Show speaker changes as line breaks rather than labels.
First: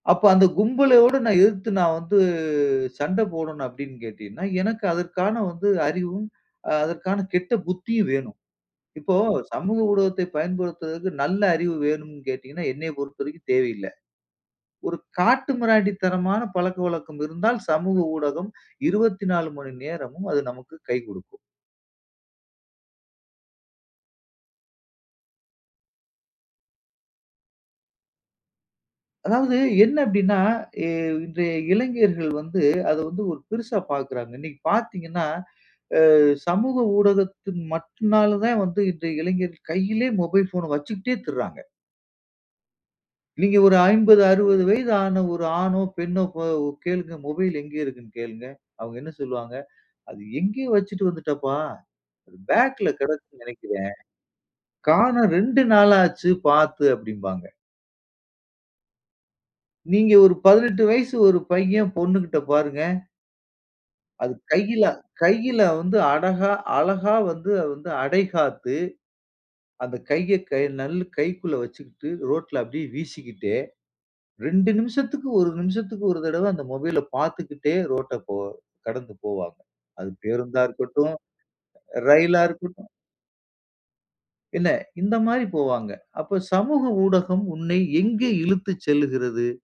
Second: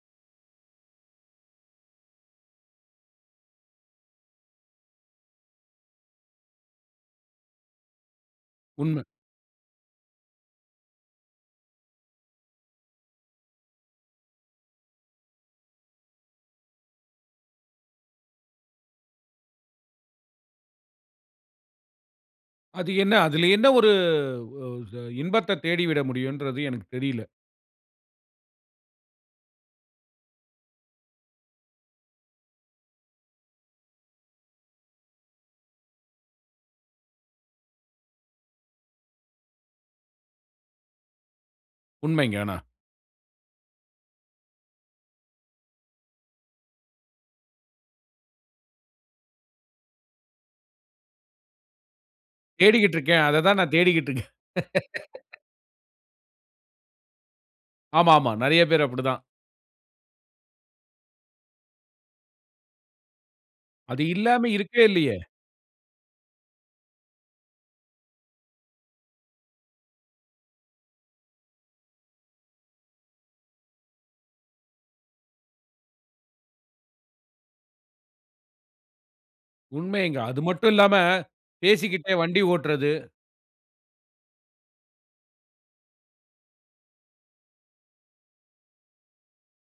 அப்போ அந்த கும்பலையோடு நான் எதிர்த்து நான் வந்து சண்டை போடணும் அப்படின்னு கேட்டீங்கன்னா, எனக்கு அதற்கான வந்து அறிவும். அதற்கான கெட்ட புத்தியும் வேணும்.
உண்ம.
இப்போ சமூக ஊடகத்தை பயன்படுத்துவதற்கு நல்ல அறிவு வேணும்ன்னு கேட்டீங்கன்னா, என்னை பொறுத்தவரைக்கும் தேவையில்ல. ஒரு காட்டுமிராண்டித்தனமான பழக்கவழக்கம் இருந்தால் சமூக ஊடகம் 24 மணி நேரமும் அது நமக்கு கை குடுக்கும்.
அது என்ன? அதில என்ன ஒரு இன்பத்தைத் தேடிவிட முடியுன்றது எனக்குத் தெரில.
அதாவது என்ன அப்டின்னா, இன்றைய இளைஞர்கள் வந்து அத வந்து ஒரு பெருசா பார்க்கறாங்க. இன்னைக்கு பார்த்தீங்கன்னா ஆ சமூக ஊடகத்தின் மட்டும் நால தான் வந்து இன்றைய இளைஞர்கள் கையிலேயே மொபைல் போன வச்சுக்கிட்டே திரிறாங்க.
உண்மைங்க ஆனா,
நீங்க ஒரு 50, 60 வயதான ஒரு ஆணோ பெண்ணோ கோ கேளுங்க. மொபைல் எங்க இருக்குன்னு கேளுங்க. அவங்க என்ன சொல்லுவாங்க? "அது எங்கேயோ வச்சுட்டு வந்துட்டப்பா. பேக்ல
தேடிக்கிட்டு இருக்கேன். அத
கிடக்கும்ன்னு
தான் நான்
நினைக்கிறேன்.
தேடிக்கிட்டு இருக்கேன்.
காணோம் 2 நாள் ஆச்சு பார்த்து." அப்படிம்பாங்க.
ஆமாமா. நிறைய பேர் அப்படி தான்.
நீங்க ஒரு 18 வயசு ஒரு பையன் பொண்ணுகிட்ட பாருங்க
அது
அது
இல்லாம
கையில
இருக்கே இல்லையே.
கையில வந்து அடகா அழகா வந்து அடைகாத்து அந்த கையை க நல்ல கைக்குள்ள வச்சுக்கிட்டு ரோட்ல அப்படியே வீசிக்கிட்டே 2 நிமிஷத்துக்கு 1 நிமிஷத்துக்கு ஒரு தடவ அந்த மொபைல்ல பார்த்துக்கிட்டே ரோட்ட போ கடந்து போவாங்க. அது
உண்மைங்க. அது
பேருந்தா
மட்டும் இல்லாம,
இருக்கட்டும்,
பேசிக்கிட்டே
ரயிலா
வண்டி
இருக்கட்டும்.
ஓட்டுறது.
என்ன இந்த மாதிரி போவாங்க. அப்போ சமூக ஊடகம் உன்னை எங்கே இழுத்துச் செல்லுகிறது?